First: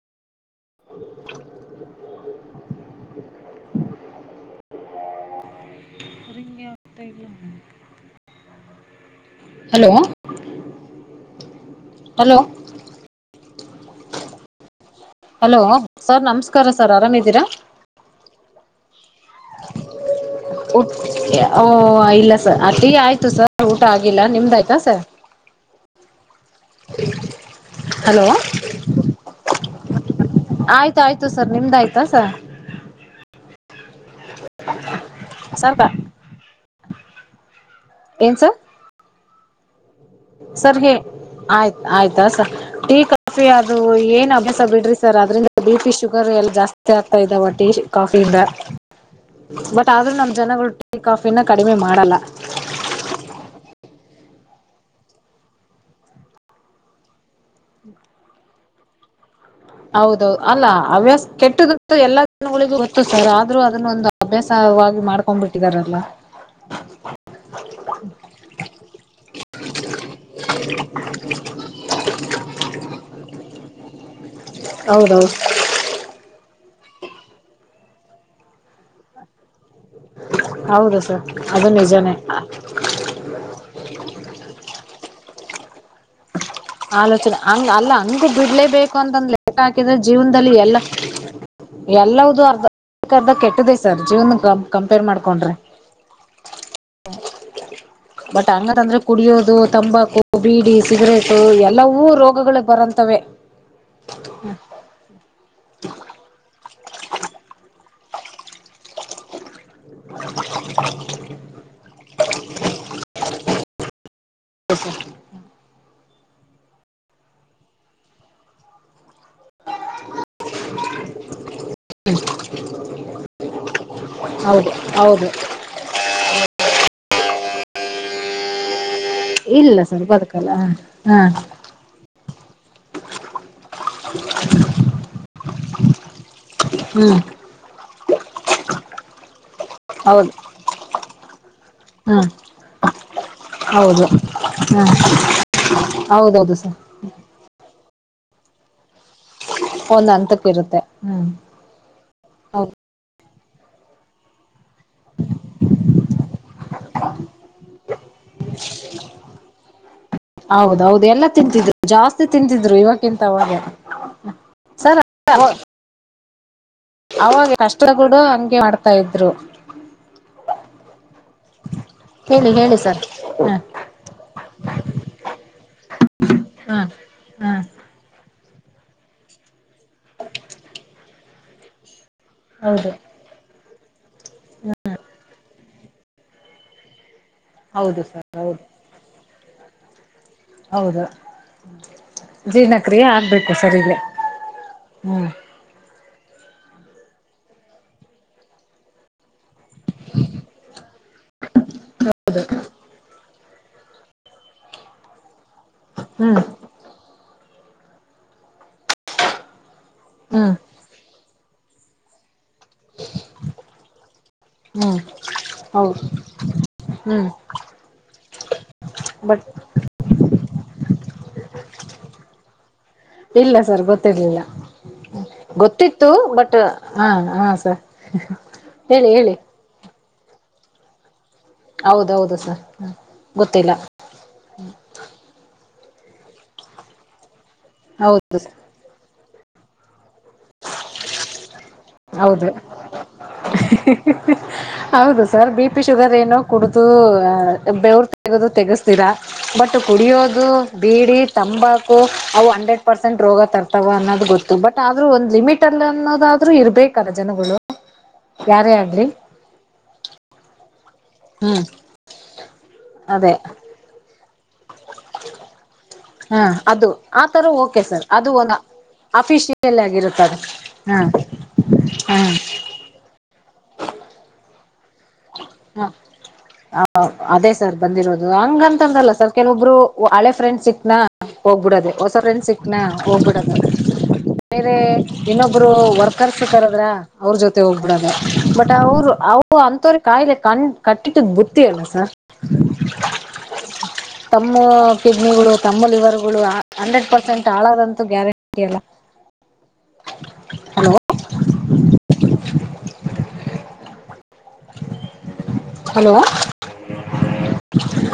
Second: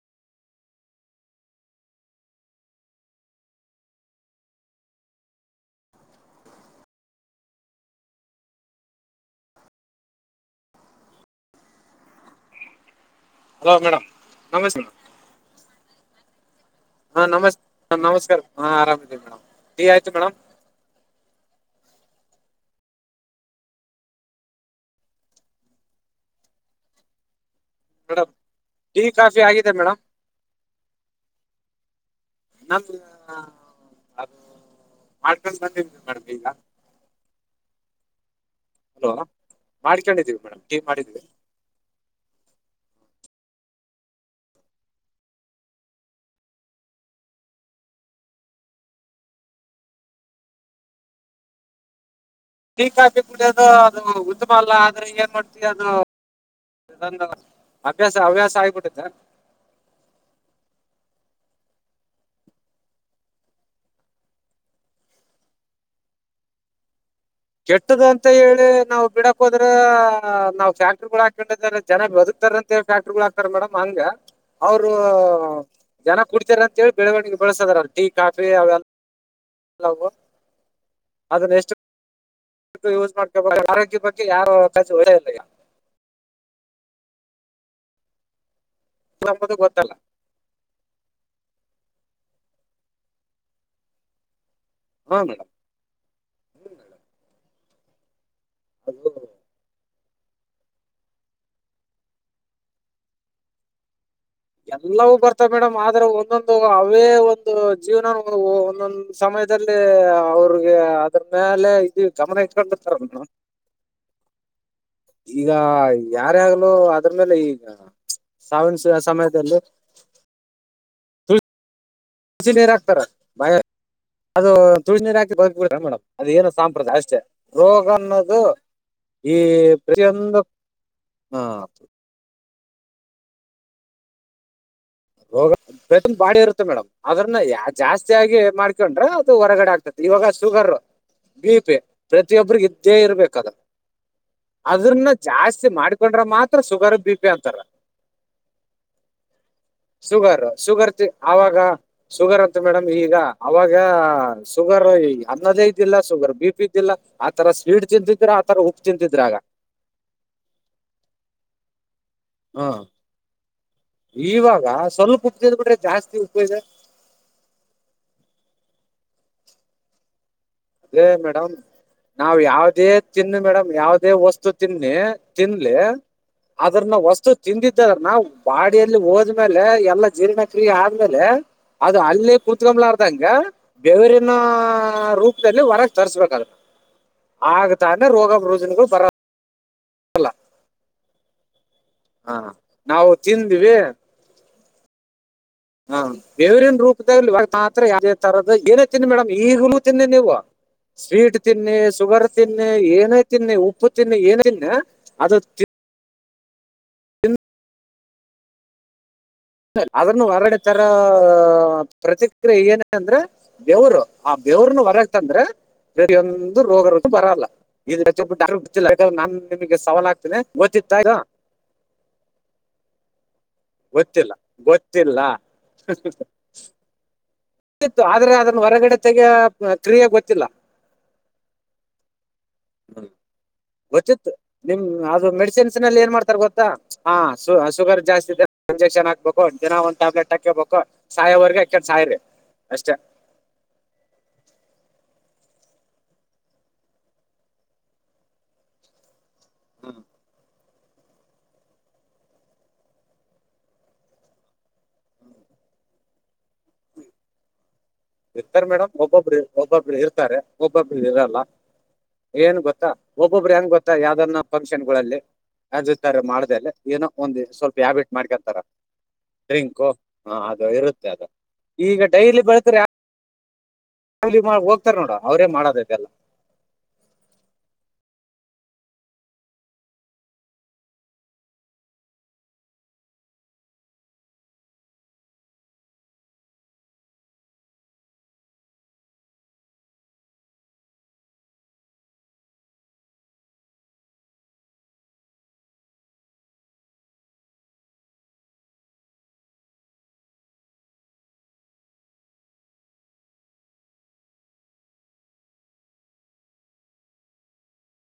[inaudible] ರಿಂಗೇ ಆಗ್ತಾಯಿಲ್ಲಾ. Hello hello. Hello madam ನಮಸ್ತೆೇ madam. Hello sir ನಮಸ್ ಕಾರ ಸರ್ ಆರಾ ಹಾ ನಮಸ್ಕಾರ ನಮಸ್ಕಾರ ಹಾ ಆರಾಮಿದಿನಿ ಮೇಡಮ್ ಟೀ ಆಯ್ತು ಮೇಡಮ್. ಉಟ್ ಓ ಇಲ್ಲ ಸರ್ ಟೀ ಆಯ್ತು ಸರ್ ಊಟ ಆಗಿಲ್ಲ ನಿಮ್ದಾಯ್ತಾ sir. [inaudible] Hello madam tea coffee ಆಗಿದೆ ಮೇಡಮ್. ಆಯ್ತ ಆಯ್ತು ಸರ್ ನಿಮ್ದ ಆಯ್ತಾ ಸರ್ ಸರ್ [unintelligible] ಏನ ಸರ್ ಹಲೋ ಮಾಡ್ಕೊಂಡಿದೀವಿ ಮೇಡಮ್ ಸರ್ ಟೀ ಹೇ ಮಾಡಿದೀವಿ ಆಯ್ತು ಆಯ್ತು ಸರ್ ಟೀ ಕಾಫಿ ಅದು ಏನ್ ಅಭ್ಯಾಸ ಬಿಡ್ರಿ ಸರ್ ಅದ್ರಿಂದ ಬಿ ಪಿ ಶುಗರ್ ಎಲ್ಲ ಜಾಸ್ತಿ ಆಗ್ತಾ ಇದಾವ ಟೀ ಕಾಫಿ ಇಂದಾ ಬಟ್ ಆದ್ರೂ ನಮ್ ಜನಗಳು ಟೀ ಕಾಫಿನ ಕಡಿಮೆ ಮಾಡಲ್ಲಾ. ಟೀ ಕಾಫಿ ಕುಡಿಯೋದು ಉತ್ತಮ ಅಲ್ಲಾ ಆದ್ರೆ ಏನ್ ಮಾಡ್ತೀವಿ ಅದು [unintelligible] ಅಭ್ಯಾಸ ಹವ್ಯಾಸ ಆಗಿ ಬಿಟ್ಟಿತ್ತೆ ಹೌದೌದು ಅಲ್ಲಾ ಹವ್ಯಾಸ ಕೆಟ್ಟದಂತ ಎಲ್ಲಾ ಜಗಳಿಗೆ ಗೋತ್ತು ಸರ್ ಆದ್ರೂ ಅದನ್ನೊಂದು ಅಭ್ಯಾಸವಾಗಿ ಮಾಡ್ಕೊಂಡ್ಬಿಟ್ಟಿದಾರೇಲ್ಲಾ ಕೆಟ್ಟದ ಅಂತ ಹೇಳಿ ನಾವು ಬಿಡಕ್ ಹೋದ್ರ ನಾವು ಫ್ಯಾಕ್ಟ್ರಿ ಹಾಕೊಂಡ [unintelligible] ಜನ ಬದುಕ್ತಾರಂತೆ ಫ್ಯಾಕ್ಟ್ರಿಗಳು ಹಾಕ್ತಾರ ಮೇಡಮ್ ಹಂಗ ಅವ್ರು ಹೌದೌದು ಜನ ಕುಡ್ತಾರೆ ಅಂತೇಳಿ ಬೆಳವಣಿಗೆ ಬೆಳಸದಾರಲ್ಲ ಟೀ ಕಾಫಿ ಅವೆಲ್ಲಾ ಹೌದು ಸರ್ ಅದನ್ನ ಅದು ಎಷ್ಟು ನಿಜಾನೇ ಯೂಸ್ ಮಾಡ್ಕೊ ಆರೋಗ್ಯ ಬಗ್ಗೆ ಯಾರ [unintelligible] ಇಲ್ಲ ಆಲೋಚನೆ ಹಂಗ ಅಲ್ಲ ಹಂಗು ಬಿಡ್ಲೇ ಬೇಕು ಹಾಕೊಂಡ ಬಂದು ಒಳ್ಳೆಂಬುದು ಲೇಟ್ ಗೊತ್ತಲ್ಲ ಹಾಕಿದ್ರೆ ಜೀವನದಲ್ಲಿ ಎಲ್ಲಾ ಎಲ್ಲವುದು ಅರ್ಧ [unintelligible] ಅರ್ಧ ಕೆಟ್ಟದೇ ಸರ್ ಜೀವನ ಕ ಕಂಪೇರ್ ಹಾ ಮೇಡಮ್ ಮಾಡ್ಕೊಂಡ್ರೆ ಬಟ್ ಹಂಗತ್ ಅಂದ್ರೆ ಅದು ಕುಡಿಯೋದು, ತಂಬಾಕು, ಬೀಡಿ, ಸಿಗರೇಟು ಎಲ್ಲವೂ ರೋಗಗಳು ಬರಂತವೆ. ಎಲ್ಲವು ಬರ್ತ ಮೇಡಮ್ ಆದ್ರೆ ಒಂದೊಂದು ಅವೇ ಒಂದು ಜೀವನ ಒಂದೊಂದು ಸಮಯದಲ್ಲಿ ಅವ್ರಿಗೆ ಅದ್ರ ಮೇಲೆ ಇದ ಗಮನ ಇಟ್ಕೊಂಡಿರ್ತಾರ [unintelligible] ಈಗ ಯಾರ್ಯಾಗಲೂ ಅದ್ರ ಮೇಲೆ ಈಗ ಸಾವಿನ ಸಮಯದಲ್ಲಿ [unintelligible] ತುಳಸಿ ನೀರು ಹಾಕ್ತಾರೆ ಅದು ಹೌದು ತುಳಸಿ ನೀರು ಹೌದು ಹಾಕಿ [unintelligible] ಬದು ಬಿಡ ಮೇಡಮ್ ಅದು ಏನು ಸಾಂಪ್ರದಾಯ ಅಷ್ಟೇ ರೋಗ ಅನ್ನೋದು, ಈ ಇಲ್ಲ ಸರ್ ಪ್ರತಿಯೊಂದು ಬದುಕಲ್ಲ ಹ ಹಾ ಹ [inaudible] ರೋಗ [unintelligible] ಬಾಡಿ ಇರುತ್ತೆ ಮೇಡಮ್ ಹ್ಮ್ ಅದ್ರನ್ನ ಜಾಸ್ತಿಯಾಗಿ ಮಾಡ್ಕೊಂಡ್ರ ಅದು ಹೊರಗಡೆ ಆಗ್ತತಿ ಇವಾಗ ಹೌದು ಶುಗರ್ ಬಿಪೆ ಹ್ಮ್ ಪ್ರತಿಯೊಬ್ಬ್ರಿಗೆ ಇದ್ದೇ ಇರ್ಬೇಕ ಅದ್ ಹೌದು ಹಾ ಅದ್ರನ್ನ ಜಾಸ್ತಿ ಮಾಡ್ಕೊಂಡ್ರ ಹೌದೌದು ಮಾತ್ರ ಸರ್ ಶುಗರ್ ಬಿ ಪಿ ಅಂತಾರ. ಒಂದ್ ಹಂತಕ್ಕ ಶುಗರ್ ಇರುತ್ತೆ ಶುಗರ್ ಹ್ಮ್ ಆವಾಗ. ಶುಗರ್ ಅಂತ ಹೌದು ಮೇಡಮ್ ಈಗ ಅವಾಗ ಶುಗರ್ ಅನ್ನದೇ ಇದ್ದಿಲ್ಲ ಶುಗರ್ ಬಿ ಪಿ. [unintelligible] ಆತರಾ ಸ್ಪೀಡ್ ತಿಂತಿದ್ರೆ ಆ ತರಾ ಉಪ್ಪು ತಿಂತಿದ್ರಾ ಆಗ. ಹೌದೌದು ಎಲ್ಲ ತಿಂತಿದ್ರು ಜಾಸ್ತಿ ತಿಂತಿದ್ರು ಇವಕ್ಕಿಂತ ಅವಾಗೆ. ಇವಾಗ ಸ್ವಲ್ಪ ಉಪ್ಪು ತಿಂದ್ ಬಿಟ್ರೆ ಜಾಸ್ತಿ ಉಪ್ಪು ಇದೆ. ಅವಾಗ ಕಷ್ಟ ಕೂಡ ಹಂಗೆ ಆಡ್ತಾ ಇದ್ರು. ಅದೇ ಮೇಡಮ್ ನಾವ್ ಹೇಳಿ ಹೇಳಿ ಯಾವದೇ ಸರ್ ತಿನ್ನು ಹ ಮೇಡಮ್ ಯಾವದೇ ವಸ್ತು ತಿನ್ನಿ ತಿನ್ಲ. ಹಾ ಅದ್ರನ್ನ ವಸ್ತು ಹಾ ತಿಂದಿದ್ದಾರನ ಬಾಡಿಯಲ್ಲಿ ಹೋದ್ಮೇಲೆ ಎಲ್ಲಾ ಜೀರ್ಣಕ್ರಿಯೆ ಆದ್ಮೇಲೆ ಅದು ಅಲ್ಲ. ಹೌದು ಕೂತ್ಕಂಬ್ಲಾರ್ದಂಗ ಬೆವರಿನ ರೂಪದಲ್ಲಿ ಹೊರಗೆ ತರ್ಸ್ಬೇಕಾದ. ಆಗತ ಹೌದು ಅಂದ್ರೆ ಸರ್ ರೋಗ ಹೌದು ಬೋಜನ್ಗಳು ಬರ ಹೌದ ಹಾ ಜೀರ್ಣಕ್ರಿಯೆ ನಾವು ಆಗ್ಬೇಕು ತಿಂದ್ವಿ ಸರಿಲಿ ಹ್ಮ್. ಹಾ ಬೆವರಿನ ರೂಪದಲ್ಲಿ ಯಾವ ತರದ ಏನೇ ತಿನ್ನಿ ಮೇಡಮ್ ಈಗ್ಲೂ ತಿನ್ನಿ ನೀವು. ಸ್ವೀಟ್ ತಿನ್ನಿ ಶುಗರ್ ತಿನ್ನಿ ಏನೇ ತಿನ್ನಿ ಉಪ್ಪು ತಿನ್ನಿ ಏನ ತಿನ್ನಿ ಅದು ಹ್ಮ್ ಅದನ್ನು ಹ್ಮ್ ಹೊರಡೆ ತರ ಪ್ರತಿಕ್ರಿಯೆ ಏನು- ಏಂದ್ರೆ ಬೆವರು ಆ ಬೆವ್ರನು ಹ್ಮ್ ಹೊರಕ್ತಂದ್ರ ಹೌದು ಬೇರೊಂದು ರೋಗರುಋ್ದು ಹ್ಮ್ ಬರಲ್ಲ. ಬಟ್ [unintelligible] ಇಲ್ಲ ಸರ್ ಗೊತ್ತಿಲ್ಲ ಗೊತ್ತಿರ್ಲಿಲ್ಲ. ಗೊತ್ತಿಲ್ಲ ಗೊತ್ತಿತ್ತು ಬಟ್ ಹಾ ಹಾ ಸರ್ ತ್ತು ಆದ್ರೆ ಅದನ್ನ ಹೊರಗಡೆ ಹೇಳಿ ತೆಗೆಯ ಹೇಳಿ ಹ ಕ್ರಿಯಾಗ ಗೊತ್ತಿಲ್ಲ. ಹೌದೌದು ಸರ್ ಗೊತ್ತಿಲ್ಲ. ಗೊತ್ತಿತ್ ನಿಮ ಅದು ಮೆಡಿಸಿನ್ಸ್ ನಲ್ಲಿ ಏನ್ ಮಾಡ್ತಾರ ಗೊತ್ತಾ ಹ ಶುಗರ್ ಜಾಸ್ತಿ ಹೌದು ಇದೆ ಇಂಜೆಕ್ಷನ್ ಹಾಕ್ಬೇಕು. ಹ ದಿನ ಒಂದ ಟ್ಯಾಬ್ಲೆಟ್ ಹಾಕಬೇಕು ಸಾಯವರ್ಗ ಹೌದು ಹೌದು ಸರ್ ಬಿ ಪಿ ಶುಗರ್ ಏನೋ ಕುಡುದು ಬೆೇವರು ತಗದು ತೆಗಸ್ತೀರಾ. ಬಟ್ ಹ್ಮ್ ಕುಡಿಯೋದು ಬೀಡಿ ತಂಬಾಕು ಅವು ಅಂಡ್ರೆಡ್ ಪರ್ಸೆಂಟ್ ರೋಗ ತರ್. ತವಾ ಅನ್ನೋದು ಗೊತ್ತು ಬಟ್ ಆದ್ರೂ ಒಂದ್ ಲಿಮಿಟ್ ಅಲ್ಲಿ ಅನ್ನೋದಾದ್ರೂ ಇರ್ಬೇಕಲ್ಲ ಜನಗಳು. ಇರ್ತಾರೆ ಯಾರೇ ಮೇಡಮ್ ಆಗ್ಲಿ ಒಬ್ಬೊಬ್ಬರು ಒಬ್ಬೊಬ್ರು ಇರ್ತಾರೆ ಒಬ್ಬೊಬ್ರ್ ಇರಲ್ಲಾ. ಹ್ಮ್ ಏನ್ ಗೊತ್ತಾ ಅದೇ ಒಬ್ಬೊಬರು ಹೆಂಗ ಗೊತ್ತಾ ಯಾವ್ದನ್ನ ಫಂಕ್ಷನ್ ಗೊಳಲ್ಲಿ. ಯ ಹಾ ಮಾಡ್ದ ಅದು ಏನೋ ಒಂದ್ ಆತರ ಸ್ವಲ್ಪ ಓಕೆ ಸರ್ ಹ್ಯಾಬಿಟ್ ಅದು ಮಾಡ್ಕೊಂಡ್ ಒಂದು ತಾರೆ ಅಫಿಷಿಯಲ್ ಡ್ರಿಂಕು ಹಾ ಆಗಿರುತ್ತದೆ ಅದು ಇರುತ್ತೆ ಅದು ಹಾ ಈಗ ಡೈಲಿ ಬ ಡೈಲಿ ಹೋಗ್ತಾರೆ ನೋಡ ಅವ್ರೇ ಮಾಡೋಡಿದೆಲ್ಲಾ. [inaudible] ಹ ಅದೇ ಸರ್ ಬಂದಿರೋದು ಹಂಗಂತಂದ್ರಲ್ಲ ಸರ್ ಕೆಲವೊಬ್ರು ಹಳೆ ಫ್ರೆಂಡ್ಸ್ ಸಿಕ್ನಾ. ಹೋಗ್ಬಿಡದೆೇ ಹೊಸ್ರನ್ ಸಿಕ್ನಾ ಹೋಗ್ಬಿಡದೆ. ಬೇರೆ ಇನ್ನೊಬ್ರು ವರ್ಕ್ಸ್ ಇದ್ದಾರಲ್ಲಾ. ಅವ್ರ ಜೊತೆ ಹೋಗ್ಬಿಡದ ಬಟ್ ಅವರು ಅವು ಅಂತವರೀಗ. ಕಾಯಿಲೆ ಕಣ ಕಟ್ಟಿಟ್ಟ ಬುತ್ತಿ ಅಲ್ಲಾ ಸರ್. ತಮ್ಮ ಕಿಡ್ನಿಗಳು ತಮ್ಮ ಲಿವರ್ಗಳು ಹಂಡ್ರೆಡ್ ಪರ್ಸೆಂಟ್ ಹಾಳದಂತೂ ಗ್ಯಾರಂಟಿ ಅಲ್ಲಾ. ಹಲೋ